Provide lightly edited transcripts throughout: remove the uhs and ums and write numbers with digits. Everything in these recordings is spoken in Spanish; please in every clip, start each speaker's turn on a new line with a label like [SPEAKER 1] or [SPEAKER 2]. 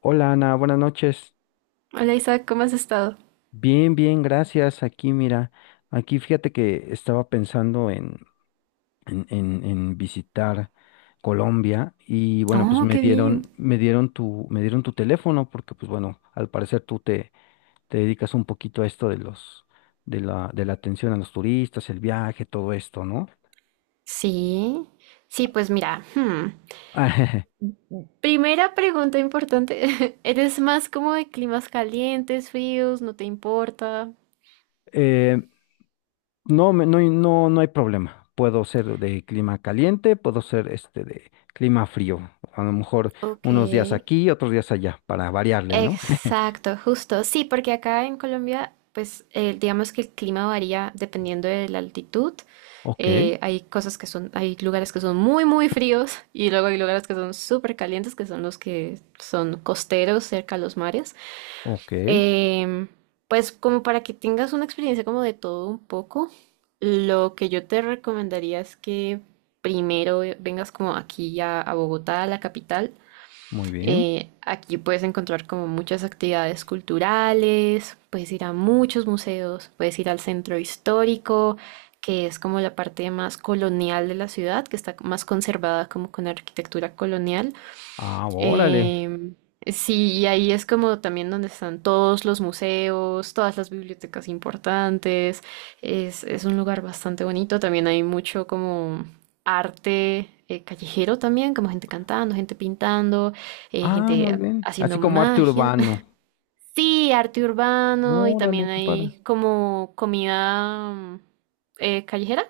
[SPEAKER 1] Hola Ana, buenas noches.
[SPEAKER 2] Hola Isaac, ¿cómo has estado?
[SPEAKER 1] Bien, bien, gracias. Aquí, mira, aquí fíjate que estaba pensando en, en visitar Colombia y bueno, pues
[SPEAKER 2] Oh, qué bien.
[SPEAKER 1] me dieron tu teléfono porque pues bueno, al parecer te dedicas un poquito a esto de los, de la atención a los turistas, el viaje, todo esto, ¿no?
[SPEAKER 2] Sí, sí, pues mira, hmm, primera pregunta importante. ¿Eres más como de climas calientes, fríos? ¿No te importa?
[SPEAKER 1] Eh, No, no, no, no hay problema. Puedo ser de clima caliente, puedo ser este de clima frío. A lo mejor
[SPEAKER 2] Ok,
[SPEAKER 1] unos días aquí, otros días allá, para variarle, ¿no?
[SPEAKER 2] exacto, justo. Sí, porque acá en Colombia, pues digamos que el clima varía dependiendo de la altitud.
[SPEAKER 1] Ok,
[SPEAKER 2] Hay cosas que son, hay lugares que son muy, muy fríos y luego hay lugares que son súper calientes, que son los que son costeros cerca a los mares.
[SPEAKER 1] ok,
[SPEAKER 2] Em, pues como para que tengas una experiencia como de todo un poco, lo que yo te recomendaría es que primero vengas como aquí a Bogotá, a la capital.
[SPEAKER 1] muy bien.
[SPEAKER 2] Aquí puedes encontrar como muchas actividades culturales, puedes ir a muchos museos, puedes ir al centro histórico, que es como la parte más colonial de la ciudad, que está más conservada como con arquitectura colonial.
[SPEAKER 1] Ah, órale.
[SPEAKER 2] Em, sí, y ahí es como también donde están todos los museos, todas las bibliotecas importantes. Es un lugar bastante bonito. También hay mucho como arte callejero también, como gente cantando, gente pintando,
[SPEAKER 1] Ah, muy
[SPEAKER 2] gente
[SPEAKER 1] bien. Así
[SPEAKER 2] haciendo
[SPEAKER 1] como arte
[SPEAKER 2] magia.
[SPEAKER 1] urbano.
[SPEAKER 2] Sí, arte urbano y también
[SPEAKER 1] Órale, qué padre.
[SPEAKER 2] hay como comida callejera,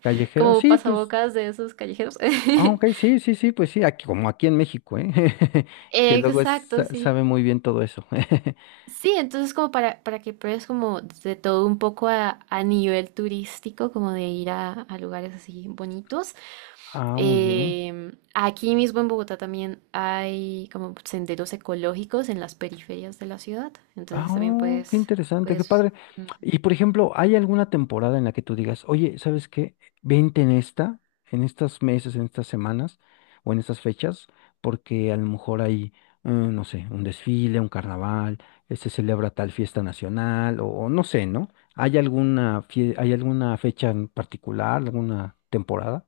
[SPEAKER 1] Callejero,
[SPEAKER 2] como
[SPEAKER 1] sí, pues.
[SPEAKER 2] pasabocas de esos callejeros.
[SPEAKER 1] Ah, ok, sí, sí, sí, pues sí, aquí, como aquí en México, ¿eh? Que luego
[SPEAKER 2] Exacto, sí.
[SPEAKER 1] sabe muy bien todo eso.
[SPEAKER 2] Sí, entonces como para que pruebes como de todo un poco a nivel turístico, como de ir a lugares así bonitos.
[SPEAKER 1] Ah, muy bien.
[SPEAKER 2] Aquí mismo en Bogotá también hay como senderos ecológicos en las periferias de la ciudad,
[SPEAKER 1] Ah,
[SPEAKER 2] entonces también
[SPEAKER 1] oh, qué
[SPEAKER 2] puedes,
[SPEAKER 1] interesante, qué
[SPEAKER 2] puedes
[SPEAKER 1] padre.
[SPEAKER 2] mm.
[SPEAKER 1] Y por ejemplo, ¿hay alguna temporada en la que tú digas, oye, ¿sabes qué? Vente en esta, en estos meses, en estas semanas o en estas fechas, porque a lo mejor hay, no sé, un desfile, un carnaval, se celebra tal fiesta nacional o no sé, ¿no? ¿Hay alguna, hay alguna fecha en particular, alguna temporada?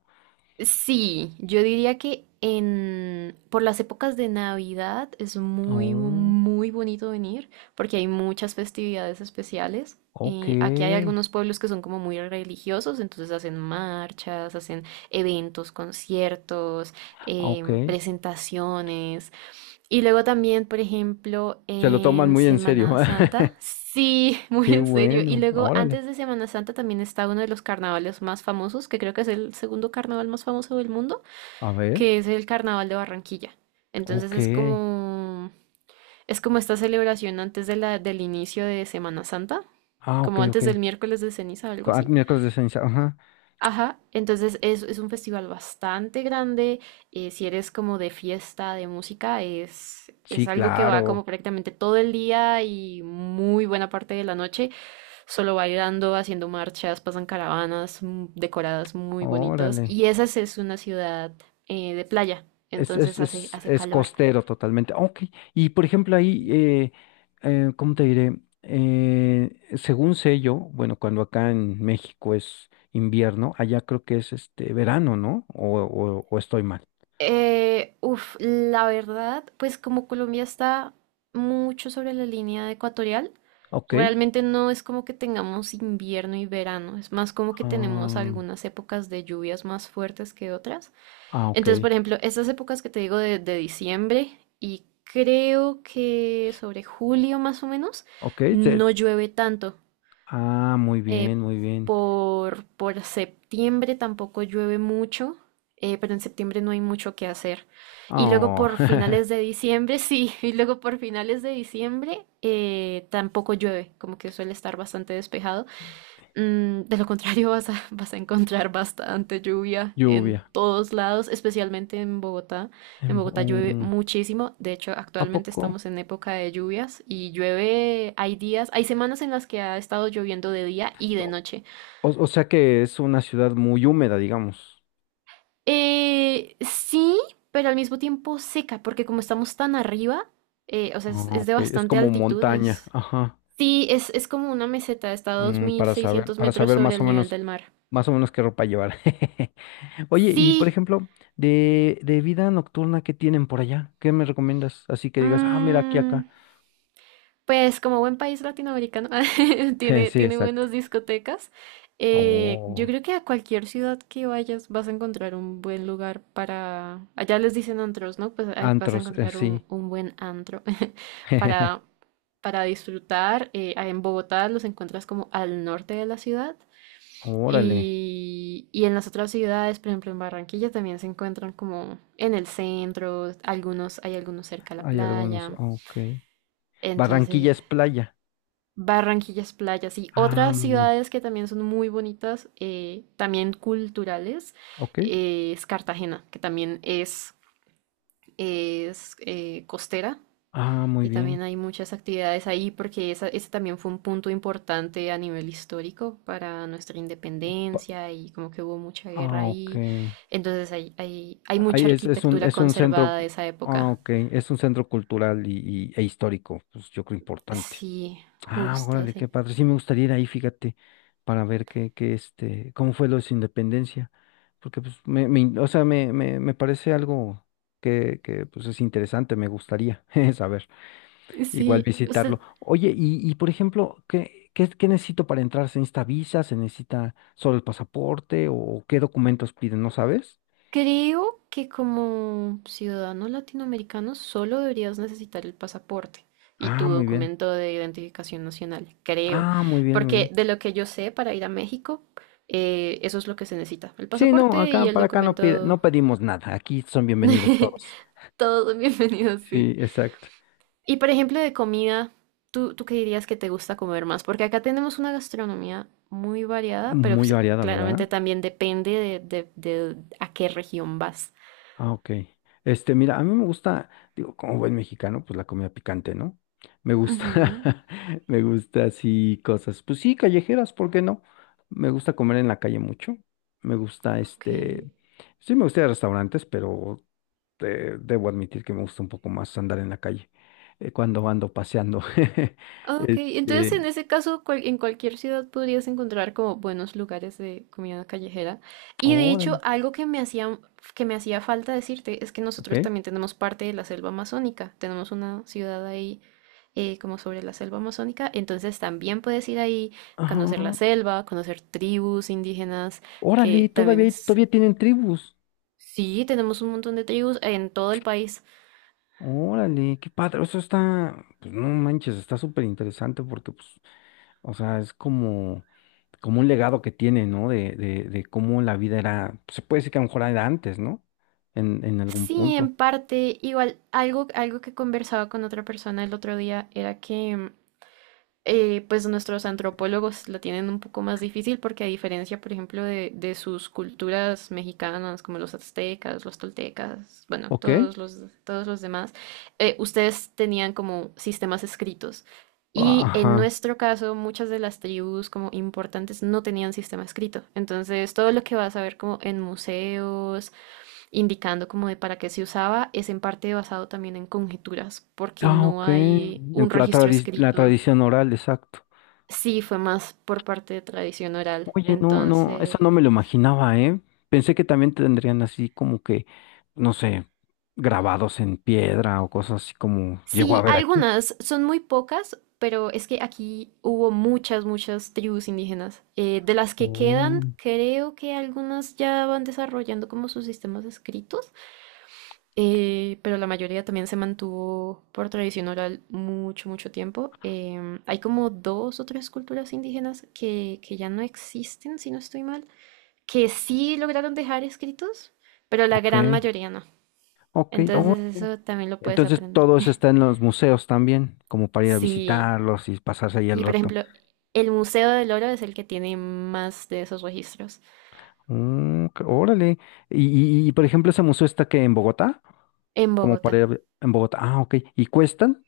[SPEAKER 2] Sí, yo diría que en por las épocas de Navidad es
[SPEAKER 1] Oh,
[SPEAKER 2] muy bonito venir porque hay muchas festividades especiales.
[SPEAKER 1] ok,
[SPEAKER 2] Aquí hay algunos pueblos que son como muy religiosos, entonces hacen marchas, hacen eventos, conciertos,
[SPEAKER 1] ok.
[SPEAKER 2] presentaciones. Y luego también, por ejemplo,
[SPEAKER 1] Se lo toman
[SPEAKER 2] en
[SPEAKER 1] muy en serio.
[SPEAKER 2] Semana Santa. Sí, muy
[SPEAKER 1] Qué
[SPEAKER 2] en serio. Y
[SPEAKER 1] bueno,
[SPEAKER 2] luego,
[SPEAKER 1] órale.
[SPEAKER 2] antes de Semana Santa, también está uno de los carnavales más famosos, que creo que es el segundo carnaval más famoso del mundo,
[SPEAKER 1] A ver.
[SPEAKER 2] que es el Carnaval de Barranquilla. Entonces
[SPEAKER 1] Ok.
[SPEAKER 2] es como esta celebración antes del inicio de Semana Santa,
[SPEAKER 1] Ah, ok,
[SPEAKER 2] como
[SPEAKER 1] ok.
[SPEAKER 2] antes del miércoles de ceniza, algo
[SPEAKER 1] Ah,
[SPEAKER 2] así.
[SPEAKER 1] miércoles de ceniza, ajá.
[SPEAKER 2] Ajá, entonces es un festival bastante grande. Si eres como de fiesta, de música, es,
[SPEAKER 1] Sí,
[SPEAKER 2] es algo que va
[SPEAKER 1] claro.
[SPEAKER 2] como prácticamente todo el día y muy buena parte de la noche, solo bailando, haciendo marchas, pasan caravanas decoradas muy bonitas.
[SPEAKER 1] Órale.
[SPEAKER 2] Y esa sí es una ciudad de playa,
[SPEAKER 1] Es, es,
[SPEAKER 2] entonces hace,
[SPEAKER 1] es,
[SPEAKER 2] hace
[SPEAKER 1] es
[SPEAKER 2] calor.
[SPEAKER 1] costero totalmente. Ah, ok. Y por ejemplo, ahí,
[SPEAKER 2] Sí.
[SPEAKER 1] ¿cómo te diré? Según sé yo, bueno, cuando acá en México es invierno, allá creo que es este verano, ¿no? O estoy mal.
[SPEAKER 2] La verdad, pues como Colombia está mucho sobre la línea ecuatorial,
[SPEAKER 1] Ok.
[SPEAKER 2] realmente no es como que tengamos invierno y verano, es más como que tenemos
[SPEAKER 1] Ah,
[SPEAKER 2] algunas épocas de lluvias más fuertes que otras.
[SPEAKER 1] ah, ok.
[SPEAKER 2] Entonces, por ejemplo, estas épocas que te digo de diciembre y creo que sobre julio más o menos,
[SPEAKER 1] Ok.
[SPEAKER 2] no llueve tanto.
[SPEAKER 1] Ah, muy
[SPEAKER 2] Eh,
[SPEAKER 1] bien, muy bien.
[SPEAKER 2] por septiembre tampoco llueve mucho, pero en septiembre no hay mucho que hacer. Y luego
[SPEAKER 1] Oh,
[SPEAKER 2] por finales de diciembre, sí, y luego por finales de diciembre tampoco llueve, como que suele estar bastante despejado. Mm, de lo contrario, vas a encontrar bastante lluvia en
[SPEAKER 1] lluvia.
[SPEAKER 2] todos lados, especialmente en Bogotá. En
[SPEAKER 1] Em,
[SPEAKER 2] Bogotá llueve
[SPEAKER 1] um,
[SPEAKER 2] muchísimo. De hecho,
[SPEAKER 1] ¿A
[SPEAKER 2] actualmente
[SPEAKER 1] poco?
[SPEAKER 2] estamos en época de lluvias y llueve, hay días, hay semanas en las que ha estado lloviendo de día y de noche.
[SPEAKER 1] O, o sea que es una ciudad muy húmeda, digamos.
[SPEAKER 2] Sí, pero al mismo tiempo seca, porque como estamos tan arriba, o sea, es,
[SPEAKER 1] Ah,
[SPEAKER 2] es de
[SPEAKER 1] ok, es
[SPEAKER 2] bastante
[SPEAKER 1] como
[SPEAKER 2] altitud,
[SPEAKER 1] montaña,
[SPEAKER 2] es...
[SPEAKER 1] ajá.
[SPEAKER 2] Sí, es como una meseta, está a dos
[SPEAKER 1] Mm,
[SPEAKER 2] mil seiscientos
[SPEAKER 1] para
[SPEAKER 2] metros
[SPEAKER 1] saber
[SPEAKER 2] sobre el nivel del mar.
[SPEAKER 1] más o menos qué ropa llevar. Oye, y por
[SPEAKER 2] Sí.
[SPEAKER 1] ejemplo, de vida nocturna, ¿qué tienen por allá? ¿Qué me recomiendas? Así que digas, ah, mira, aquí,
[SPEAKER 2] Mm.
[SPEAKER 1] acá.
[SPEAKER 2] Pues como buen país latinoamericano tiene,
[SPEAKER 1] Sí,
[SPEAKER 2] tiene
[SPEAKER 1] exacto.
[SPEAKER 2] buenas discotecas. Yo
[SPEAKER 1] Oh,
[SPEAKER 2] creo que a cualquier ciudad que vayas vas a encontrar un buen lugar para... Allá les dicen antros, ¿no? Pues ahí vas a
[SPEAKER 1] antros,
[SPEAKER 2] encontrar un,
[SPEAKER 1] sí.
[SPEAKER 2] un buen antro para, para disfrutar. En Bogotá los encuentras como al norte de la ciudad
[SPEAKER 1] Órale,
[SPEAKER 2] y en las otras ciudades, por ejemplo en Barranquilla también se encuentran como en el centro, algunos, hay algunos cerca a la
[SPEAKER 1] hay algunos,
[SPEAKER 2] playa.
[SPEAKER 1] ok. Barranquilla
[SPEAKER 2] Entonces,
[SPEAKER 1] es playa.
[SPEAKER 2] Barranquilla es playa, sí.
[SPEAKER 1] Ah,
[SPEAKER 2] Otras
[SPEAKER 1] muy bien.
[SPEAKER 2] ciudades que también son muy bonitas, también culturales,
[SPEAKER 1] Ok.
[SPEAKER 2] es Cartagena, que también es costera
[SPEAKER 1] Ah, muy
[SPEAKER 2] y también
[SPEAKER 1] bien.
[SPEAKER 2] hay muchas actividades ahí porque esa, ese también fue un punto importante a nivel histórico para nuestra
[SPEAKER 1] Pa-
[SPEAKER 2] independencia y como que hubo mucha guerra
[SPEAKER 1] Ah, ok.
[SPEAKER 2] ahí. Entonces hay mucha
[SPEAKER 1] Ahí es,
[SPEAKER 2] arquitectura
[SPEAKER 1] es un centro,
[SPEAKER 2] conservada de esa
[SPEAKER 1] ah,
[SPEAKER 2] época.
[SPEAKER 1] ok, es un centro cultural y, e histórico, pues yo creo importante.
[SPEAKER 2] Sí,
[SPEAKER 1] Ah,
[SPEAKER 2] justo,
[SPEAKER 1] órale,
[SPEAKER 2] sí.
[SPEAKER 1] qué padre. Sí me gustaría ir ahí, fíjate, para ver qué, qué este, cómo fue lo de su independencia. Porque pues o sea, me parece algo que pues es interesante, me gustaría saber. Igual
[SPEAKER 2] Sí,
[SPEAKER 1] visitarlo.
[SPEAKER 2] usted.
[SPEAKER 1] Oye, y por ejemplo, ¿qué necesito para entrar? ¿Se necesita visa? ¿Se necesita solo el pasaporte? ¿O qué documentos piden? ¿No sabes?
[SPEAKER 2] Creo que como ciudadano latinoamericano solo deberías necesitar el pasaporte y tu
[SPEAKER 1] Ah, muy bien.
[SPEAKER 2] documento de identificación nacional, creo,
[SPEAKER 1] Ah, muy bien, muy
[SPEAKER 2] porque
[SPEAKER 1] bien.
[SPEAKER 2] de lo que yo sé para ir a México, eso es lo que se necesita, el
[SPEAKER 1] Sí, no,
[SPEAKER 2] pasaporte y
[SPEAKER 1] acá
[SPEAKER 2] el
[SPEAKER 1] para acá no,
[SPEAKER 2] documento.
[SPEAKER 1] no pedimos nada. Aquí son bienvenidos todos.
[SPEAKER 2] Todo bienvenidos,
[SPEAKER 1] Sí,
[SPEAKER 2] sí.
[SPEAKER 1] exacto.
[SPEAKER 2] Y por ejemplo de comida, ¿tú qué dirías que te gusta comer más? Porque acá tenemos una gastronomía muy variada, pero
[SPEAKER 1] Muy
[SPEAKER 2] pues,
[SPEAKER 1] variada, ¿verdad?
[SPEAKER 2] claramente también depende de a qué región vas.
[SPEAKER 1] Ah, ok. Este, mira, a mí me gusta, digo, como buen mexicano, pues la comida picante, ¿no? Me gusta,
[SPEAKER 2] Ujú.
[SPEAKER 1] me gusta así cosas, pues sí, callejeras, ¿por qué no? Me gusta comer en la calle mucho. Me gusta,
[SPEAKER 2] Ok.
[SPEAKER 1] este, sí, me gusta ir a restaurantes, pero debo admitir que me gusta un poco más andar en la calle cuando ando paseando.
[SPEAKER 2] Ok, entonces
[SPEAKER 1] Este,
[SPEAKER 2] en ese caso en cualquier ciudad podrías encontrar como buenos lugares de comida callejera. Y de hecho,
[SPEAKER 1] órale,
[SPEAKER 2] algo que me hacía falta decirte es que
[SPEAKER 1] ok.
[SPEAKER 2] nosotros también tenemos parte de la selva amazónica. Tenemos una ciudad ahí como sobre la selva amazónica. Entonces también puedes ir ahí,
[SPEAKER 1] Ajá.
[SPEAKER 2] conocer la selva, conocer tribus indígenas,
[SPEAKER 1] Órale,
[SPEAKER 2] que también
[SPEAKER 1] todavía,
[SPEAKER 2] es...
[SPEAKER 1] todavía tienen tribus.
[SPEAKER 2] Sí, tenemos un montón de tribus en todo el país.
[SPEAKER 1] Órale, qué padre. Eso está, pues no manches, está súper interesante porque, pues, o sea, es como, como un legado que tiene, ¿no? De cómo la vida era, se puede decir que a lo mejor era antes, ¿no? En algún
[SPEAKER 2] Sí,
[SPEAKER 1] punto.
[SPEAKER 2] en parte, igual algo que conversaba con otra persona el otro día era que pues nuestros antropólogos la tienen un poco más difícil porque a diferencia, por ejemplo, de sus culturas mexicanas como los aztecas, los toltecas, bueno,
[SPEAKER 1] Ok.
[SPEAKER 2] todos los demás, ustedes tenían como sistemas escritos. Y en
[SPEAKER 1] Ajá.
[SPEAKER 2] nuestro caso, muchas de las tribus como importantes no tenían sistema escrito. Entonces, todo lo que vas a ver como en museos, indicando como de para qué se usaba, es en parte basado también en conjeturas, porque
[SPEAKER 1] Ah,
[SPEAKER 2] no
[SPEAKER 1] ok.
[SPEAKER 2] hay
[SPEAKER 1] En
[SPEAKER 2] un
[SPEAKER 1] la
[SPEAKER 2] registro
[SPEAKER 1] la
[SPEAKER 2] escrito.
[SPEAKER 1] tradición oral, exacto.
[SPEAKER 2] Sí, fue más por parte de tradición oral.
[SPEAKER 1] Oye, no, no, eso no me lo
[SPEAKER 2] Entonces,
[SPEAKER 1] imaginaba, ¿eh? Pensé que también tendrían así como que, no sé, grabados en piedra o cosas así como llegó a
[SPEAKER 2] sí,
[SPEAKER 1] ver aquí.
[SPEAKER 2] algunas son muy pocas, pero es que aquí hubo muchas, muchas tribus indígenas. De las que quedan,
[SPEAKER 1] Oh,
[SPEAKER 2] creo que algunas ya van desarrollando como sus sistemas escritos. Pero la mayoría también se mantuvo por tradición oral mucho, mucho tiempo. Hay como dos o tres culturas indígenas que ya no existen, si no estoy mal, que sí lograron dejar escritos, pero la
[SPEAKER 1] ok,
[SPEAKER 2] gran mayoría no.
[SPEAKER 1] ok. Oh,
[SPEAKER 2] Entonces
[SPEAKER 1] ok.
[SPEAKER 2] eso también lo puedes
[SPEAKER 1] Entonces
[SPEAKER 2] aprender.
[SPEAKER 1] todo eso está en los museos también, como para ir a
[SPEAKER 2] Sí,
[SPEAKER 1] visitarlos y pasarse ahí el
[SPEAKER 2] sí, por
[SPEAKER 1] rato.
[SPEAKER 2] ejemplo, el Museo del Oro es el que tiene más de esos registros
[SPEAKER 1] Mm, órale. Por ejemplo, ese museo está que en Bogotá,
[SPEAKER 2] en
[SPEAKER 1] como para
[SPEAKER 2] Bogotá.
[SPEAKER 1] en Bogotá. Ah, ok. ¿Y cuestan?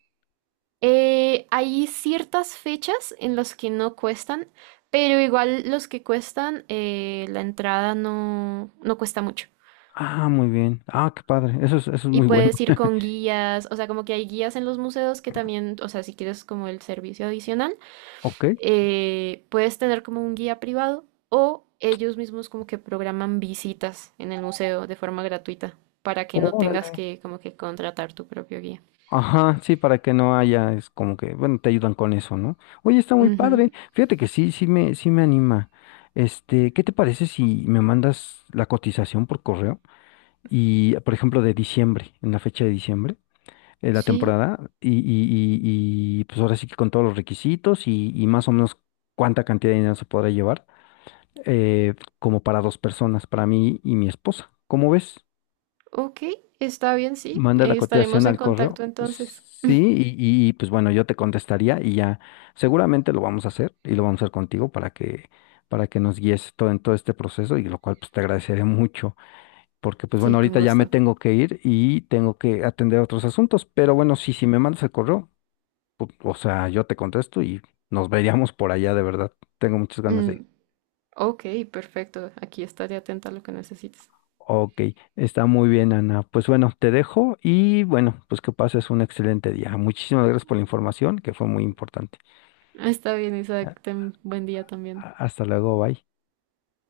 [SPEAKER 2] Hay ciertas fechas en las que no cuestan, pero igual los que cuestan, la entrada no, no cuesta mucho.
[SPEAKER 1] Ah, muy bien. Ah, qué padre. Eso es
[SPEAKER 2] Y
[SPEAKER 1] muy bueno.
[SPEAKER 2] puedes ir con guías, o sea, como que hay guías en los museos que también, o sea, si quieres como el servicio adicional,
[SPEAKER 1] Ok.
[SPEAKER 2] puedes tener como un guía privado o ellos mismos como que programan visitas en el museo de forma gratuita para que no
[SPEAKER 1] Órale.
[SPEAKER 2] tengas que como que contratar tu propio guía.
[SPEAKER 1] Ajá, sí, para que no haya, es como que, bueno, te ayudan con eso, ¿no? Oye, está muy padre.
[SPEAKER 2] Ujú.
[SPEAKER 1] Fíjate que sí, sí me anima. Este, ¿qué te parece si me mandas la cotización por correo? Y, por ejemplo, de diciembre, en la fecha de diciembre, la
[SPEAKER 2] Sí.
[SPEAKER 1] temporada, pues ahora sí que con todos los requisitos y más o menos cuánta cantidad de dinero se podrá llevar, eh, como para dos personas, para mí y mi esposa. ¿Cómo ves?
[SPEAKER 2] Ok, está bien, sí.
[SPEAKER 1] Manda la
[SPEAKER 2] Estaremos
[SPEAKER 1] cotización
[SPEAKER 2] en
[SPEAKER 1] al correo.
[SPEAKER 2] contacto entonces.
[SPEAKER 1] Sí, y, pues bueno, yo te contestaría y ya seguramente lo vamos a hacer y lo vamos a hacer contigo para que nos guíes todo en todo este proceso y lo cual pues te agradeceré mucho porque pues
[SPEAKER 2] Sí,
[SPEAKER 1] bueno,
[SPEAKER 2] con
[SPEAKER 1] ahorita ya me
[SPEAKER 2] gusto.
[SPEAKER 1] tengo que ir y tengo que atender otros asuntos, pero bueno, sí, si me mandas el correo, o sea, yo te contesto y nos veríamos por allá de verdad. Tengo muchas ganas de ir.
[SPEAKER 2] Mm, ok, perfecto. Aquí estaré atenta a lo que necesites.
[SPEAKER 1] Ok, está muy bien, Ana. Pues bueno, te dejo y bueno, pues que pases un excelente día. Muchísimas gracias por la información, que fue muy importante.
[SPEAKER 2] Está bien,
[SPEAKER 1] A-
[SPEAKER 2] Isaac. Ten buen día también.
[SPEAKER 1] Hasta luego, bye.